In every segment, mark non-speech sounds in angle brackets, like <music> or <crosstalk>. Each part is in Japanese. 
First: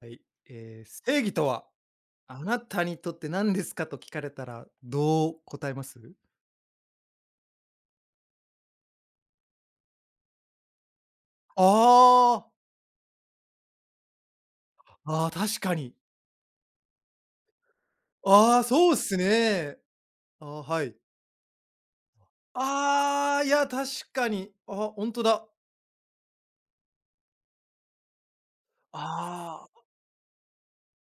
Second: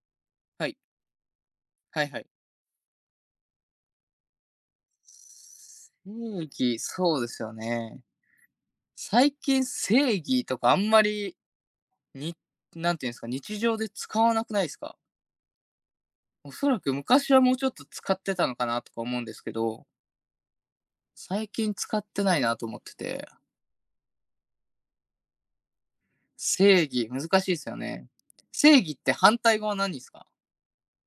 はい、はい。ええ、正義とは、はいはい。あなたにとって何ですかと聞かれたら、どう答えます？正義、そうですよね。最近正義とかあんまり、にああ。なんていうんですか、日常で使わなくないですか？ああ、確かに。おそらく昔はもうちょっと使ってたのああ、かなそとうっかす思うんですけね。ど、ああ、はい。最近使ってないなと思ってて、ああ、いや、確かに。あ、本当だ。正義、難しいですよね。正義って反対あ語はあ、何ですか？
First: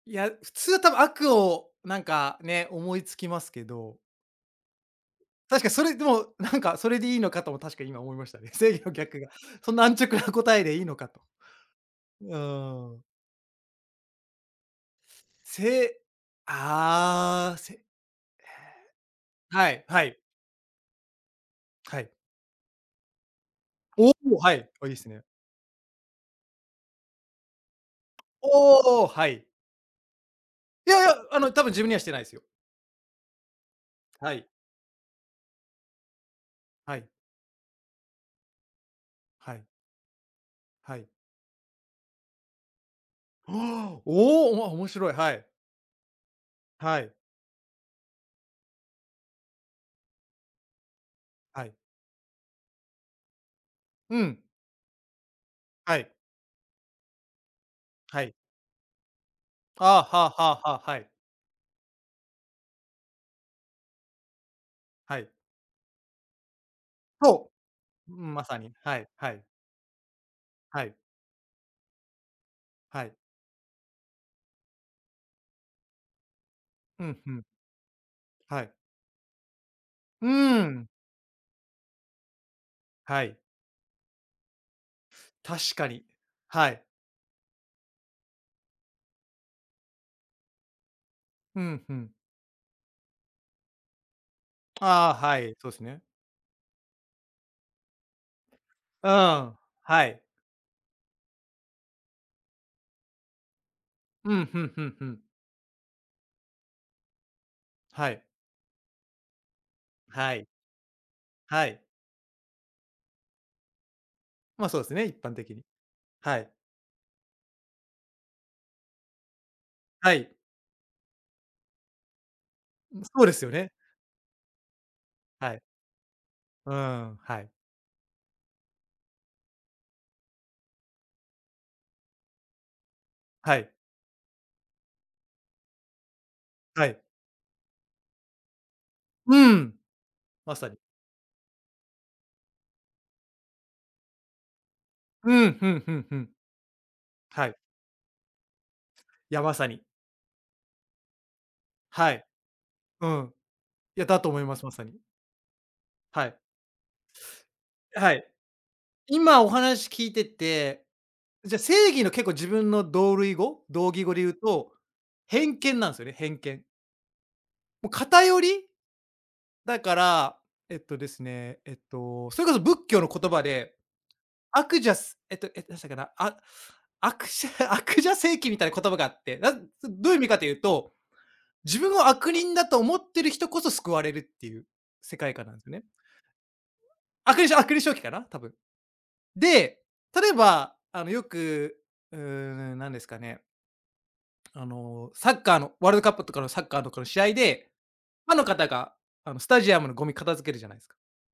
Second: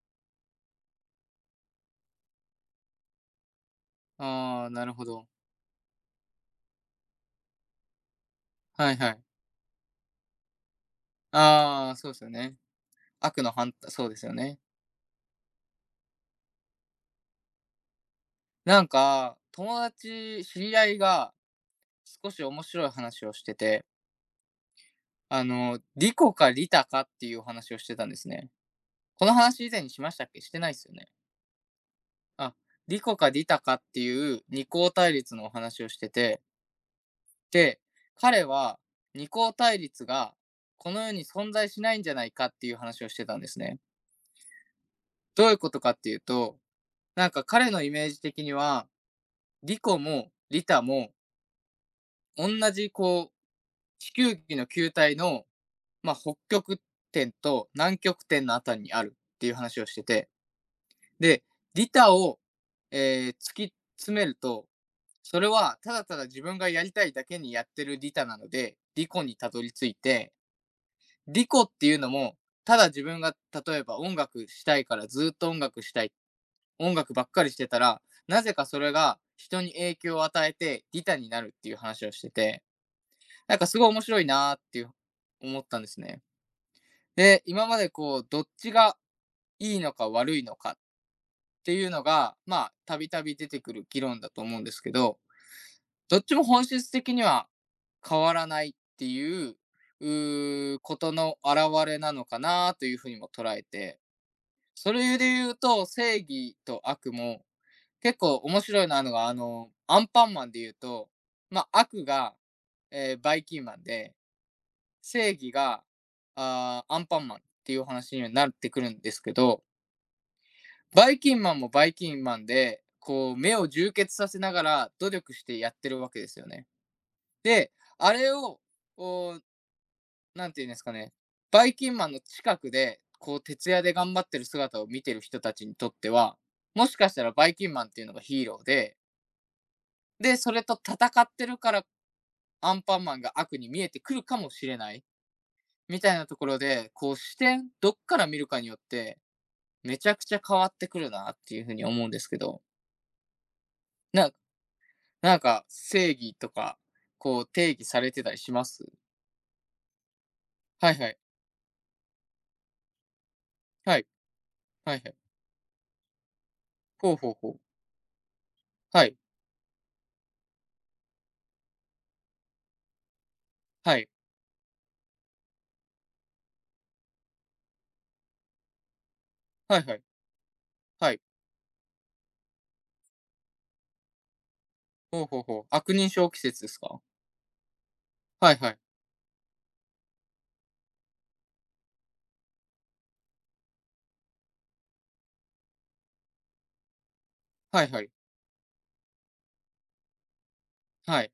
いや、普通は多分悪をなんかね、思いつきますけど、ああー、なるほど。確かにそれでも、なんかそれでいいのかとも確かに今思いましたね。<laughs> 正義のはいは逆い。が、そんな安直な答えでいいのかと。ああ、そうですようね。ーん。悪の反対そうですよね。せああ、せなんか、は友い、はい、達、知り合いがはい。少し面白い話をしてて、おお、はい。あ、いいですね。リコかリタかっていうお話をしてたんですね。おお、こはのい。話以前にしましたっけしてないですいよやいね。や、あの、多分自分にはしてないですよ。あ、リコかリタかってはいうい、二項対立のお話をしてて、はい、で、彼は二項はい、対立がこはのい。世に存在しないんじゃないかっていう話をしてたんですね。おお、おも面白い。はい、どういうことかっていうと、はい、なんか彼のイメージ的には、リコもリタもはい。同じこう、地う球ん、儀の球体のはい、まあ、北極点と南は極い。点のあたりにあるっていう話あをしてあ、はあて、はあはあ、はい、で、利他を、突き詰めると、はい。それはただただ自分がやりたいだけそにやってる利う、う他ん、なまのさに。で、は利い、己はにい、たどり着いて、はい、利己っていうのも、ただは自い。分が例えば音楽したいからずっと音楽したい、音う楽ん、ばっうかん、りしてたら、なぜはかい。それが人に影響をうー与えてん、利他になるっていう話をしてて、はい。なんかすごい面白いなーっていう思っ確たんかですに。ね。はい。で、今までこう、どっちがいいのか悪いのかっうてん、いううのん。が、まあ、たびたび出てくる議論だと思うんですけああ、ど、はい、そうですね。どっちも本質的には変わらないってういう、ん、はい。ことの表れなのかなというふうにも捉えて、うん、ふんふんそふれん。で言うと、正義と悪も、は結い、構面白いなのが、アンパはンマい、ンで言うと、まはあ、い。悪が、バイキンマンで、ま、あそうですね、一般正義的に。が、はい。アンパンマンっていう話になってくるんですけど、はい。バイキンマンもバイキンマンで、そうでこう、すよ目をね。充血させながら努力しはてい。やってるわけですよね。うーん、はい。で、あれを、こう、なんていうんですかね、バイキンマンの近くで、こう、は徹い。夜で頑張ってる姿を見てる人たちにとっては、はもしい。かしたらバイキンマンっていうのがヒーローで、うん、で、そまれさとに。戦ってるからアンパンマンが悪に見えてくるかもしれない、うん、ふんふみんたふいなん。ところで、こう、視はい。点、どっから見るかによって、いや、まさに。めちゃくちゃ変わってくるなっていうふうに思うんはでい。すけど、うん。いや、だなとんか思います、まさに。なんか、正は義い。とか、こう、定義されはてい。たりします。今お話聞いてて、はいはい。じゃ、正義の結構自分の同類語同は義い。語で言うと、はいはい。偏見なんすよね、偏見。ほうほうほう。もう偏りはい。だから、えっとですね、えっと、それこそ仏教の言葉ではい。アクジャスえ、なしたかな、あ悪者 <laughs> 悪者正義みたいな言葉があって、なはいはい。どういう意味かというと、はい。自分を悪人だと思ってる人こそ救われるっていう世ほう界ほう観なんほですう。よね。悪人症季節ですか？悪人悪人正規かな、多は分。いはい。で、例えば、あの、よく、うーん、何ですかね、あの、サッカーのワールドカップとかのサッカーとかの試合で、はいはい。ファンの方が、あの、スタジアムのゴミ片付けるじゃないですか。はい。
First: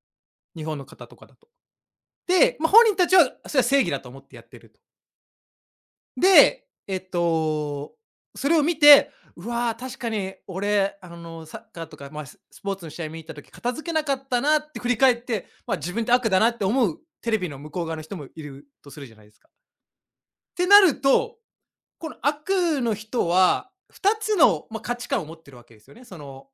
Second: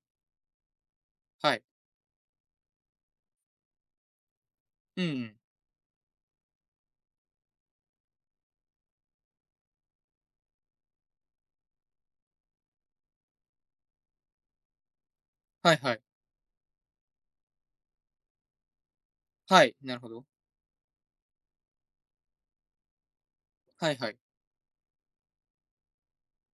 日本の方とかだと。はい。で、まあ、本人たちはそれは正義だと思ってやってると。うんうん。で、それを見て、うわー、確かに俺、あの、サッカーとか、まあ、ススポーツの試合見に行った時、片付けなかったなって振り返って、まはあ、い自はい。分って悪だなって思うテレビの向こう側の人もいるとするじゃないですか。はっい。なるほど。てなると、この悪の人は、はいは2い。つの、まあ、価値観を持ってるわけですよね。その、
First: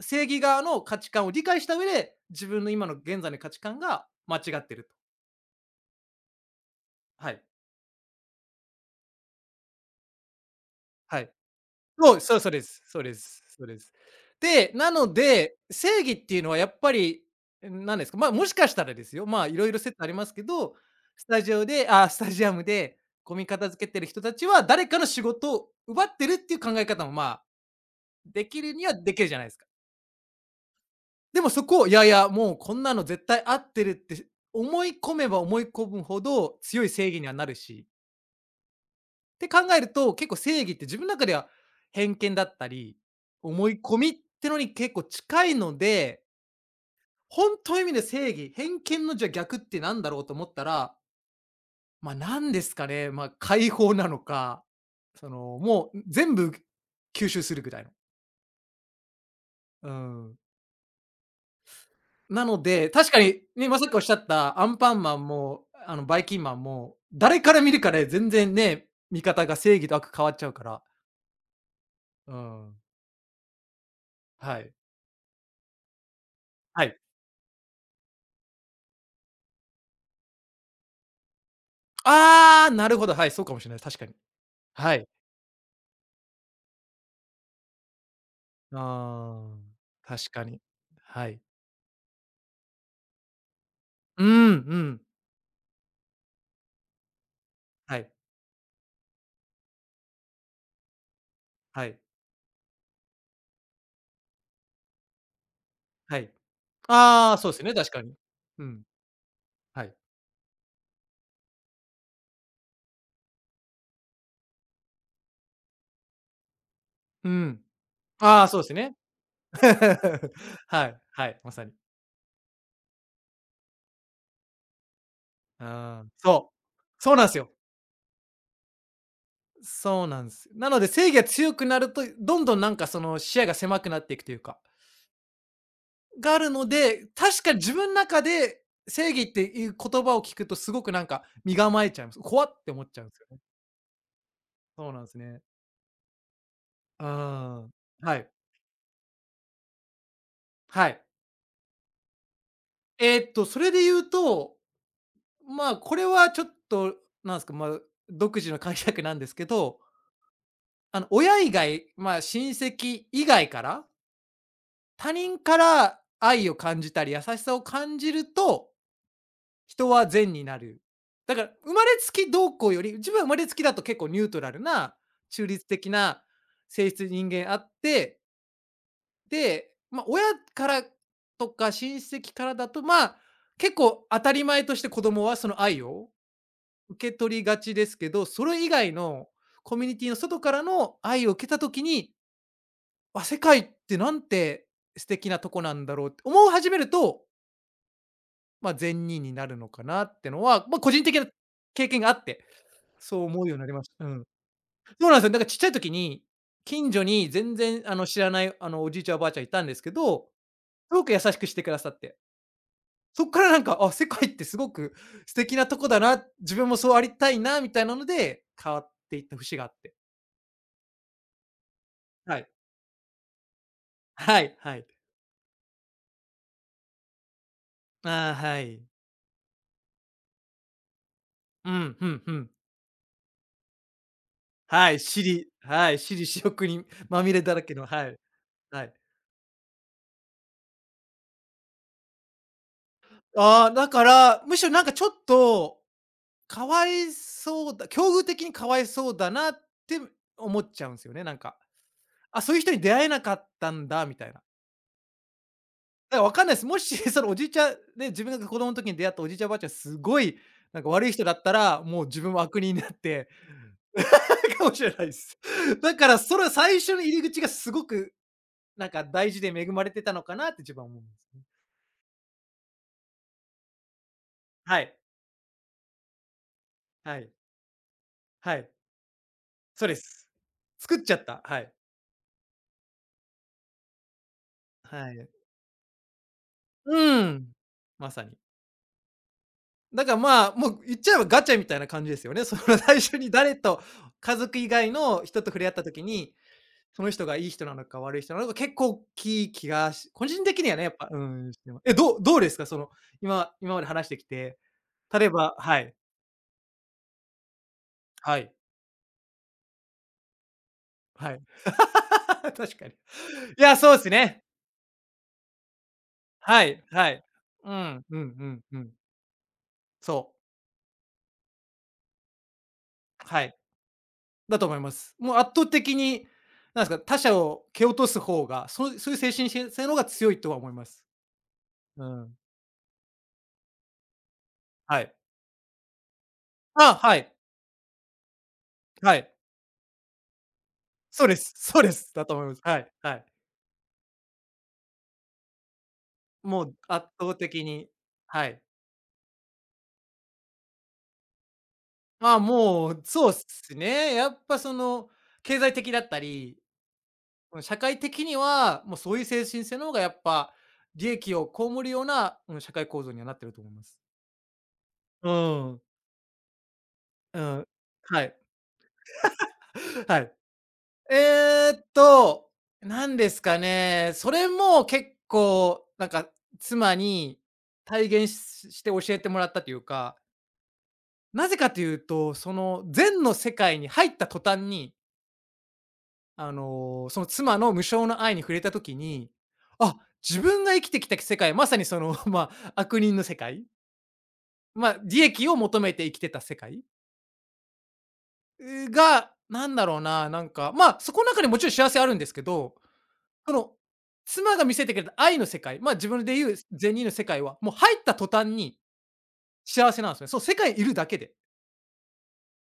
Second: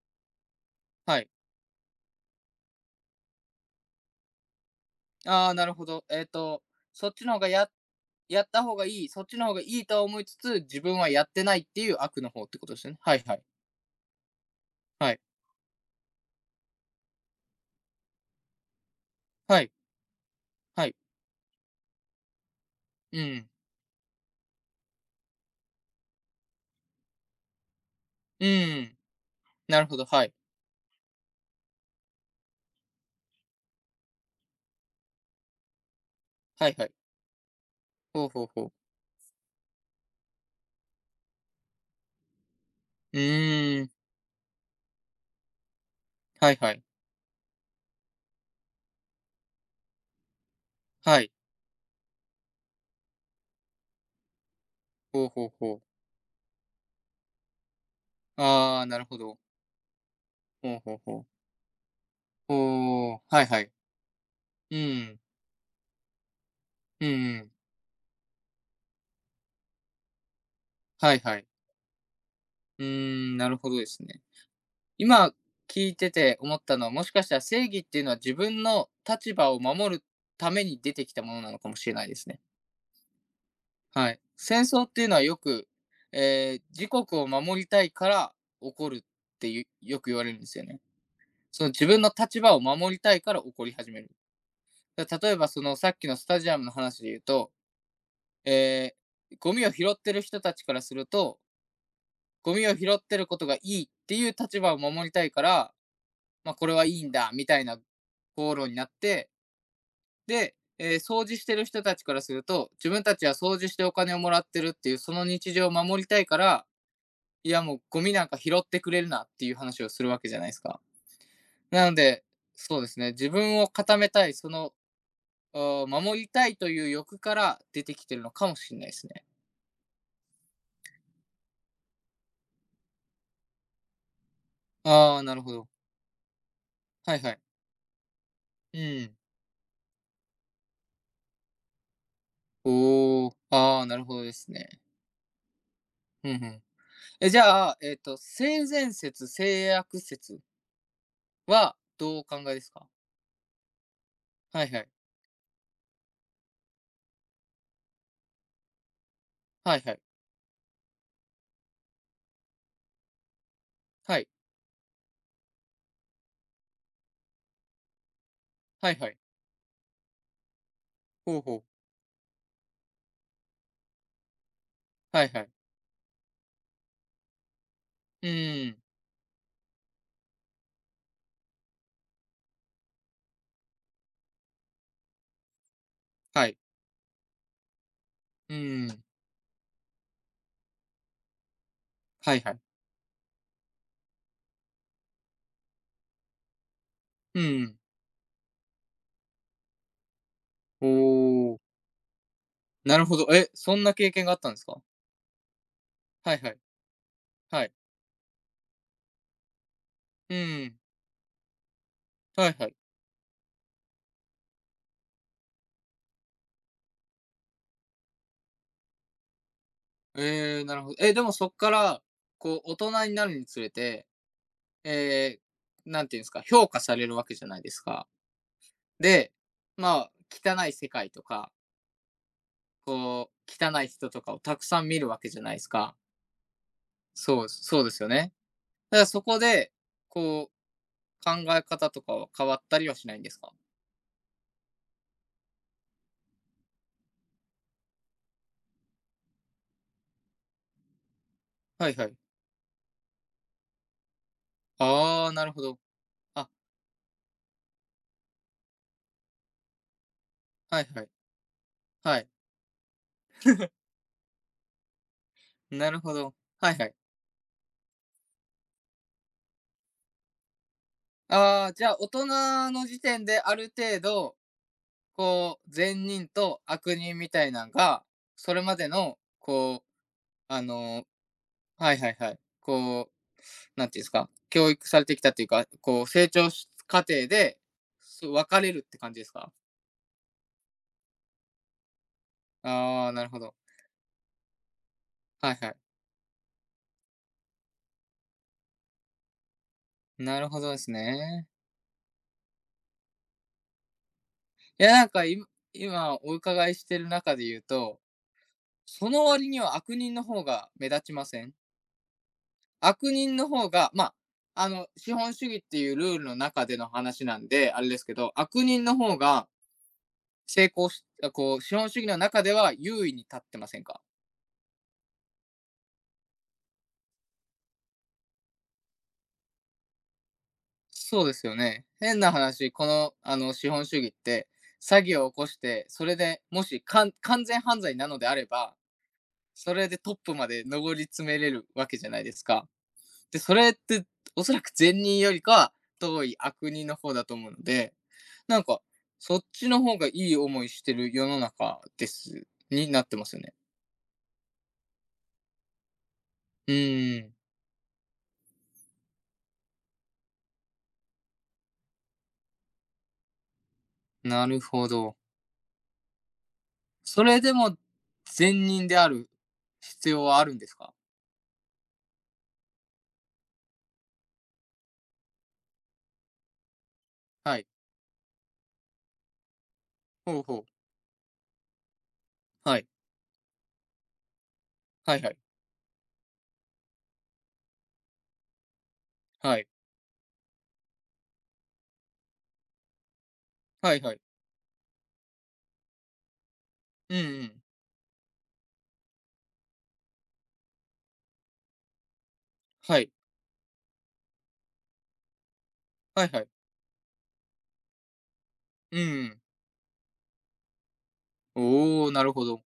正義側の価値は観い。を理解した上で、自分の今の現在の価値観が間違ってると。ああ、なるほど。そっちはの方い、がやった方がいい、そっちの方がいいとは思いつつ、自分ははやい。ってないっていうそ悪う、のそう方そっうてでことです。すよね。そうではいはい。す。そうです。で、なはのい。で、正義っていうのはやっぱり、何ですか、まあ、もしかしたらですよ、まあ、いはろい。いろ説ありますけど、はい。スタジオであ、スタジアムでうゴミん。片付けてる人たちは誰かの仕事を奪ってるっていう考え方も、まあ、うできるにはん。できるじゃないですか。なるほど。はい。でもそこを、いやいや、もうこんなの絶対合ってるって思い込めば思い込むほどはい強はいい。正義にはなるしほうほうほう。って考えると、結構正義って自分の中では偏見だったり、う思いーん、込みってのに結構近いので、はいはい。本当の意味で正義、偏見のじゃあ逆ってなんだろうと思ったら、はい。ま、なんですかね、ま、解放なのか、ほうそほうの、ほう。もう、全部吸収するぐらいの。ああ、なるほど。うん。ほうほうほう。なので、確おかーに、はいはね、い。まさっきおっしゃったアうンパンマん、ンも、あの、バイキンマンも、うんう誰ん。から見るかで全然ね、見方が正義と悪変わっちゃうから。はいはい。うん。うーん、なるほどですね。はい。今聞いてて思ったはのは、い。もしかしたら正義っていうのは自分の立場を守るために出てきたものなのかもしれないですね。ああ、なるほど、はい、そうかもしれない、確かはに。い。戦争っはていい。うのはよく、えー自国を守りたいから起こるっあてあ、いうよく言わ確れるんかですに。よね。はい。その自分の立場を守りたいから起こり始める。うん、うん。例えばそのさっきのスタジアムの話で言うと、はい、えーゴミを拾ってる人たちからすると、はい、ゴミを拾ってることがいいっていう立場を守りたいから、はい。まあこれはいいんだああ、みそうでたすいね、な確かに。口う論にん、なって、はい。で、掃除してる人たちからすると、自分たちは掃除してお金をもらってるっていうその日常を守りたいから、ういん。やもうゴミなんかああ、拾そうっですてくね。れるなっていう話をするわけじゃないです <laughs> か。はい、はい、まさに。なので、そうですね、自分を固めたい、ああ、守りたそう。いというそう欲なんでかすよ。ら出てきてるのかもしれないですね。そうなんです。なので、正義が強くなると、どんどんなんかその視野が狭くなっていくというか。ああ、なるほど。があるので、はいはい。確か自分の中でう正ん。義っていう言葉を聞くとすごくなんか身構えちゃいます。怖って思っちゃうんですよおお、ね。ああ、なるほどですね。そうなんですね。うんうん。うーえ、じゃん。あ、はい。性善説、性悪説はい。はどうお考えですか？それで言うと、はいはい。まあ、これはちょっと、なんですか、まあ、独自の解釈なんですけはど、いはい。あの、親以外、まあ、親戚以外から、はい。他人から愛を感じたり優しさを感じるとはいはい。人は善になる。だほうからほう。生まれつきどうこうより、自分は生まれつきだと結構ニュートラルな、はいは中い。立的な性質人間あって、うーん。で、まあ、親からとか親戚からだと、まあ、結構当たり前として子供はその愛をはい。受け取りがちですけど、そうれ以ー外ん。のコミュニティの外からの愛を受けた時に、はいはい。あ、世界ってなんて素敵なとこなんだろうって思い始めると、うん。まあ、善人になるのかなってのは、まあ、個人的なおお、経験があってなるほそうど。思うえ、ようになりそまんしなた。う経ん。験があったんですか？そうなんですよ。だからちっちゃい時に、はいはい。近所に全はい。然、あの、知らない、あの、おじいちゃんおばあちゃんいたんですけど、すうーん。ごく優しくしてくださって。はいはい。そっからなんか、あ、世界ってすごく素敵なとこだな、自分もそうありたいなみたいなので、変わっていった節があって。ええ、なるほど。え、でもそっから、はい。こう大人になるにつれて、はいはい。ええ、なんていうんですか、評価されるわけじゃないですか。ああ、はい。で、まあ、汚い世界とか、うん、ふんふん。こう、汚い人とかをたくさんは見い、るわ私けじゃ利ないですはい、か。私利私欲にまみれそうだらけそうの、ですはよい、ね。はい。だからそこで、こう、考え方とかは変わったりはしないんですか？ああ、だから、むしろなんかちょっとかわいそうだ境遇的にかわいそうだなって思っちゃうんですよね、なんか。はいはい。あ、そういう人に出会えなかったんだみたいな。ああ、なるほど。だから分かんあ、ないです。もし <laughs> そのおじいちゃんね、自分が子供の時に出会ったおじいちゃん、おばあちゃん、すごいなはんいかは悪い。い人だったら、もうは自い。分も悪人になって、<laughs> かもしれないです。なだるかほらど。それはい最はい。初の入り口がすごくなんか大事で恵まれてたのかなって自分は思うんですね。ああ、じゃあ大人の時点である程度はい。こう、善人と悪人はみい。たいなんが、そはれい。までの、こう、そうです。あ作っのちゃった。はい。はいはいはい、こう、なんていうんですか、教育されはてきい。たっていうか、こう、成長し過う程ん。で、まさそうに。分かれるって感じですか？だからまあ、もう言っちゃえばガチャみたいな感じですよね。<laughs> その最ああ、初なにるほど。誰と家族以外の人とはい触れは合っい。た時に、その人がいい人なのか悪い人なのか結構大きい気がし個な人るほ的にどはでね、やすっぱ、うね。ん、してますえ、どうどうですか？その、今今まで話してきて、いや、なんか例え今、ばはい、今お伺いしてる中で言うと、はい、その割には悪人の方が目立ちまはい。せん？<laughs> 確かに。悪人のい方や、が、そうですまね。あ、資本主義っていうルールのは中でい、のはい。話なんで、うあれですん、けうんど、うん悪う人ん。の方がそう。成功し、資本主義の中では優位に立はっい。てませんか。だと思います。もう圧倒的に、なんですか、他者を蹴落とす方が、そうそういう精神し性の方が強いとは思います。そうですよね。う変なん。話、この、資本主義って、は詐い。欺を起こして、それでもしあ、完はい。完全犯罪なのであれば、はい。それでトップまで上りそ詰うでめれす。るそうわでけじゃす。ないだでとす思います。か。はい、はい。で、それって、おそらく善人よりかは遠いも悪う人の圧方だと倒思うの的に、で、はない。んか、そっちの方がいい思いしてる世の中でまあ、す、もにう、なってまそうっすよね。すね。やっぱその、経済的だったり、うーん、うん、社会的には、もうそういう精神性の方がやっぱ、利益を被るような、うん、社会構造にはなってると思います。なるほど。うん。それうでん。もはい。善人である必は要い。はあるんですか？えーっと、何ですかね、それも結構なんか妻にはい。体現して教えてもらったというか。ほうほう。なぜかというと、そはのい。禅の世界に入った途端に、はいはい。その妻の無償の愛に触れた時に、はい。あ、自分が生きてきた世界、まさにその、<laughs> まあ、悪人の世界、はいはい。利益を求めて生きてた世界うんうん。が、なんだろうな、そこの中にもちろん幸せあるんですけど、はい。その、妻が見せてくれた愛の世界、まあ、自分はいでは言い。う善人の世界は、もう入った途端にうんうん。幸せなんですね。そう、世界にいるだけで。おお、なるほど。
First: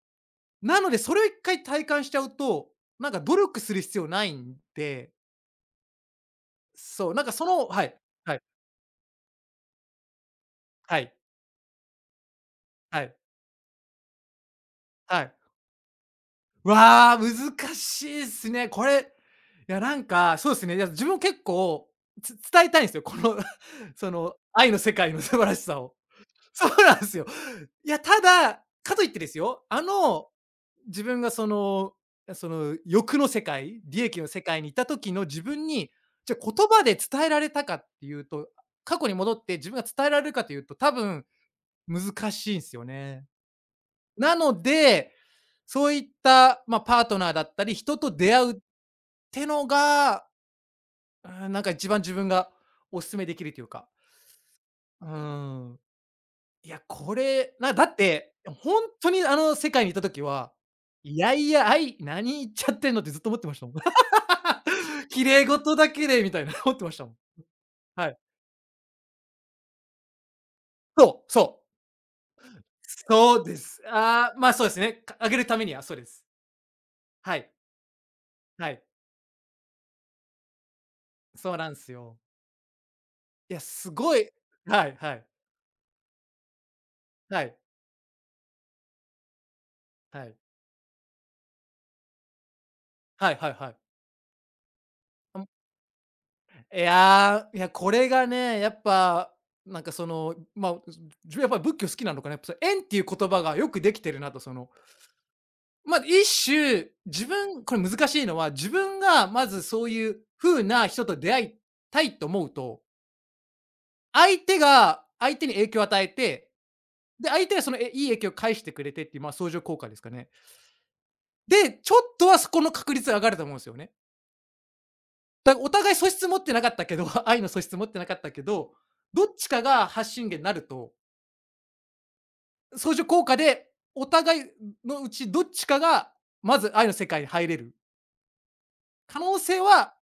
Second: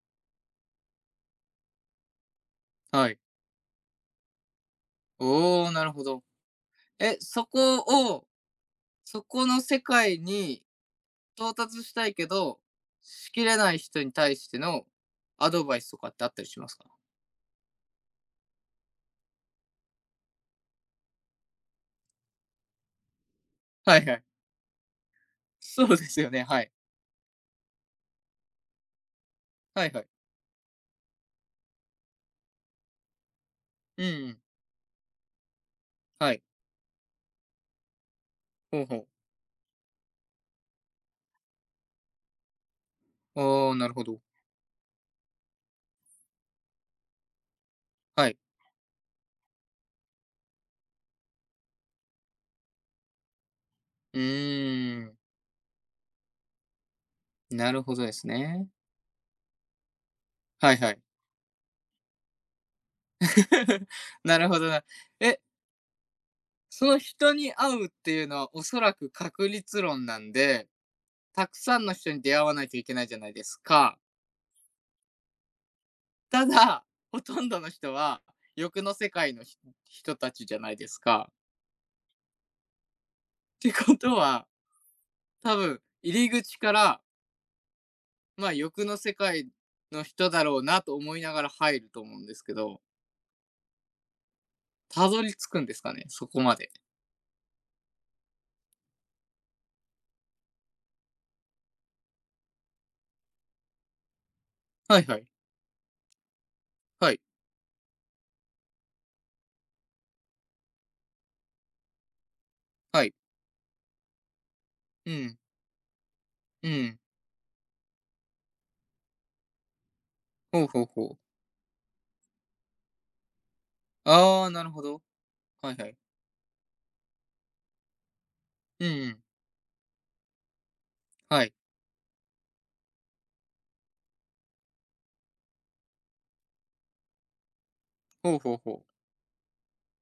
なので、それを一回体感しちゃうと、なはんい。か努力する必要ないんで、おお、なるほど。そう、え、はい、を、はい、そこの世界にはい、到達したいけど、はい、しきれない人に対してのはい。アドバイスとかってあったりしますか？わあ、難しいっすね。これ、そうですね。いや、自分も結構、伝えたいんですよ。この、<laughs> はいそはい。の、愛の世界の素晴らしさそうを。ですよね。はそうい。なんですよ。いや、ただ、かといってですよ、あはいはい。の自分がその、その欲の世界、利うんう益の世ん。界にいた時の自分に、じはゃ、い。言葉で伝えられたかっていうと、ほうほ過去う。に戻って自分が伝えられるかというと、多分難しいんですよね。ああ、なるほど。なので、そういった、まあ、パートナーだったり、人とは出い。会うってのが、うん、なんか一番自分がお勧めできるというか。うーうん。ーいや、これ、なるだほっどですて、ね。ほんとにあの世界にいた時は、はいはい。いやいや、何言っちゃってんのってずっと思ってましたもん。<laughs> なるほどな。<laughs> 綺え、麗事だけでみたいな思ってそましのたもん。人に会うっはてい。いうのはおそらく確率論なんで、そうたくそう。さんの人に出会わないといけないじゃないそでうですす。か。ああ、まあ、そうですね。上げるためには、そうです。ただ、ほはとんい、どの人はは欲い。の世界の人たちじゃないですか。そうなんすよ。いや、ってすことごい。は、はいはい、多分入り口から、はい、ま、欲の世界のは人い、だろうなと思いながら入ると思うんですけど、はいはいはい。たどり着くんですかね？そこまで。いやー、いや、これがね、やっぱ、まあ、自分やっぱり仏教好きなのかな、やっぱその縁っていう言葉がよくできてるなと。その、はいはい。まあ、一種、はい、自分これ難しいのは、自分がまずそういう風な人と出会いたいと思うと、はい。相手がう相ん、手に影響を与えて、うん。で、相手がその、いい影響を返してくれてっていう、まあ、相乗効果ですかね。ほうほうほう。で、ちょっとはそこの確率が上がると思うんですよね。ああ、なるほど。だからおはいは互いい。素質持ってなかったけど、<laughs> 愛の素質持ってなかったけど、うんうどん。っちかが発信源になるとはい。相乗効果で、お互いのうちどっちかが、まず愛の世界に入れるほうほうほう。可能性は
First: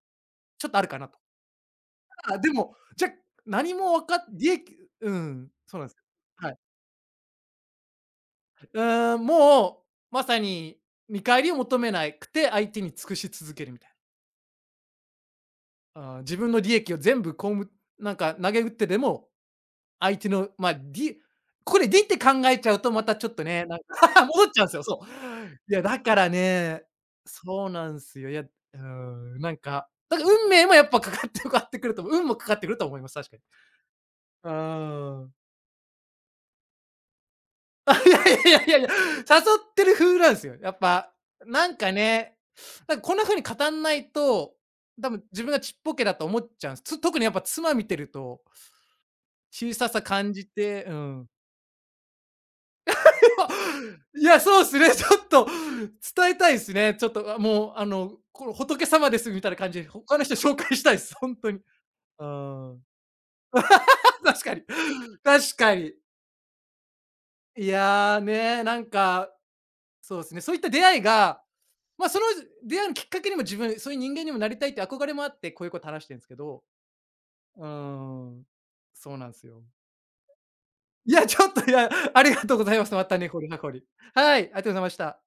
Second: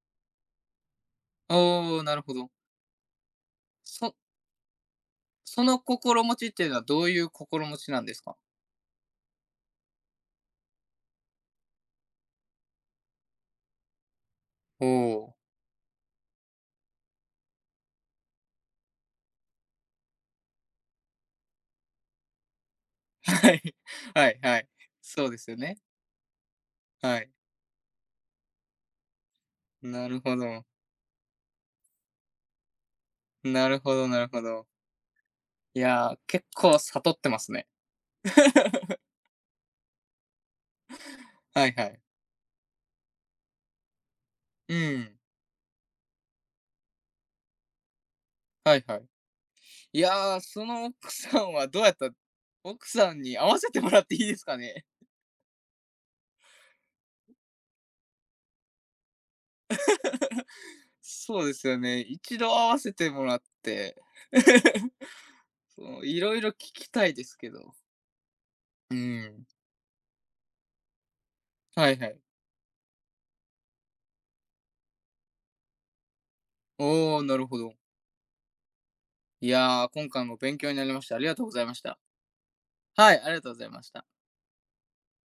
ちょっとあるかなと。ああ、なるほあ、でど。も、じゃ、何もわそかっうん、そそのうなんです。心持ちはっい。ていうのはどういう心持ちなんですか？うーん、もう、まさに見返りを求めなくて、相手に尽くし続けるみたいな。おおー。ああ、自分の利益を全部こうむなんか、投げ打ってでも相手の、まあ、ここでって考えちゃうとまた <laughs> ちょっとはね、い。なんか <laughs> <laughs> はい戻っはちゃうんい。ですよ、そう。そうですよいね。や、だからね、はい。そうなんすよ。いや、なんか、なだるからほ運ど。命もやっぱかかってくると思う、運もかかってくると思います、確かに。なるほどなるほうーど。ん。いやー、結構悟ってますね。<laughs> いやいやいやいや、誘 <laughs> ってる風なんすよ。やっぱ、はないんはかい。ね、なんかこんな風に語んないと、う多ん。分自分がちっぽけだと思っちゃうんす。特にやっぱ妻見てると、はいはい。小さいさ感やー、じそて、のう奥ん。さんはどうやった奥さんに <laughs> あ、会わせてもらっていいいでや、すかそうですね？ね。<laughs> ちょっと伝えたいですね。ちょっと、あ、もう、あの、この仏様ですみたいな感じで、他の人紹介したいです、<laughs> ほんそうとでに。うすよね。一度会ーわん。せてもらって、<laughs> 確かに。<laughs> 確かに。いろいろ聞きたいですけいど。や、ね、なんうか、ん。そうですね、そういった出会いが、はいはま、そい。の出会いのきっかけにも自分、そういう人間にもなりたいって憧れもあって、こういうこと話してるんすけど、おお、なるほうど。ーん、そうなんすいよ。やー、今回も勉強になりましいた。ありや、がちとうょっござと、いいましや、た。ありがとうございます。まはたい、根あり掘がりとう葉ござ掘いまり。した。はい、ありがとうございました。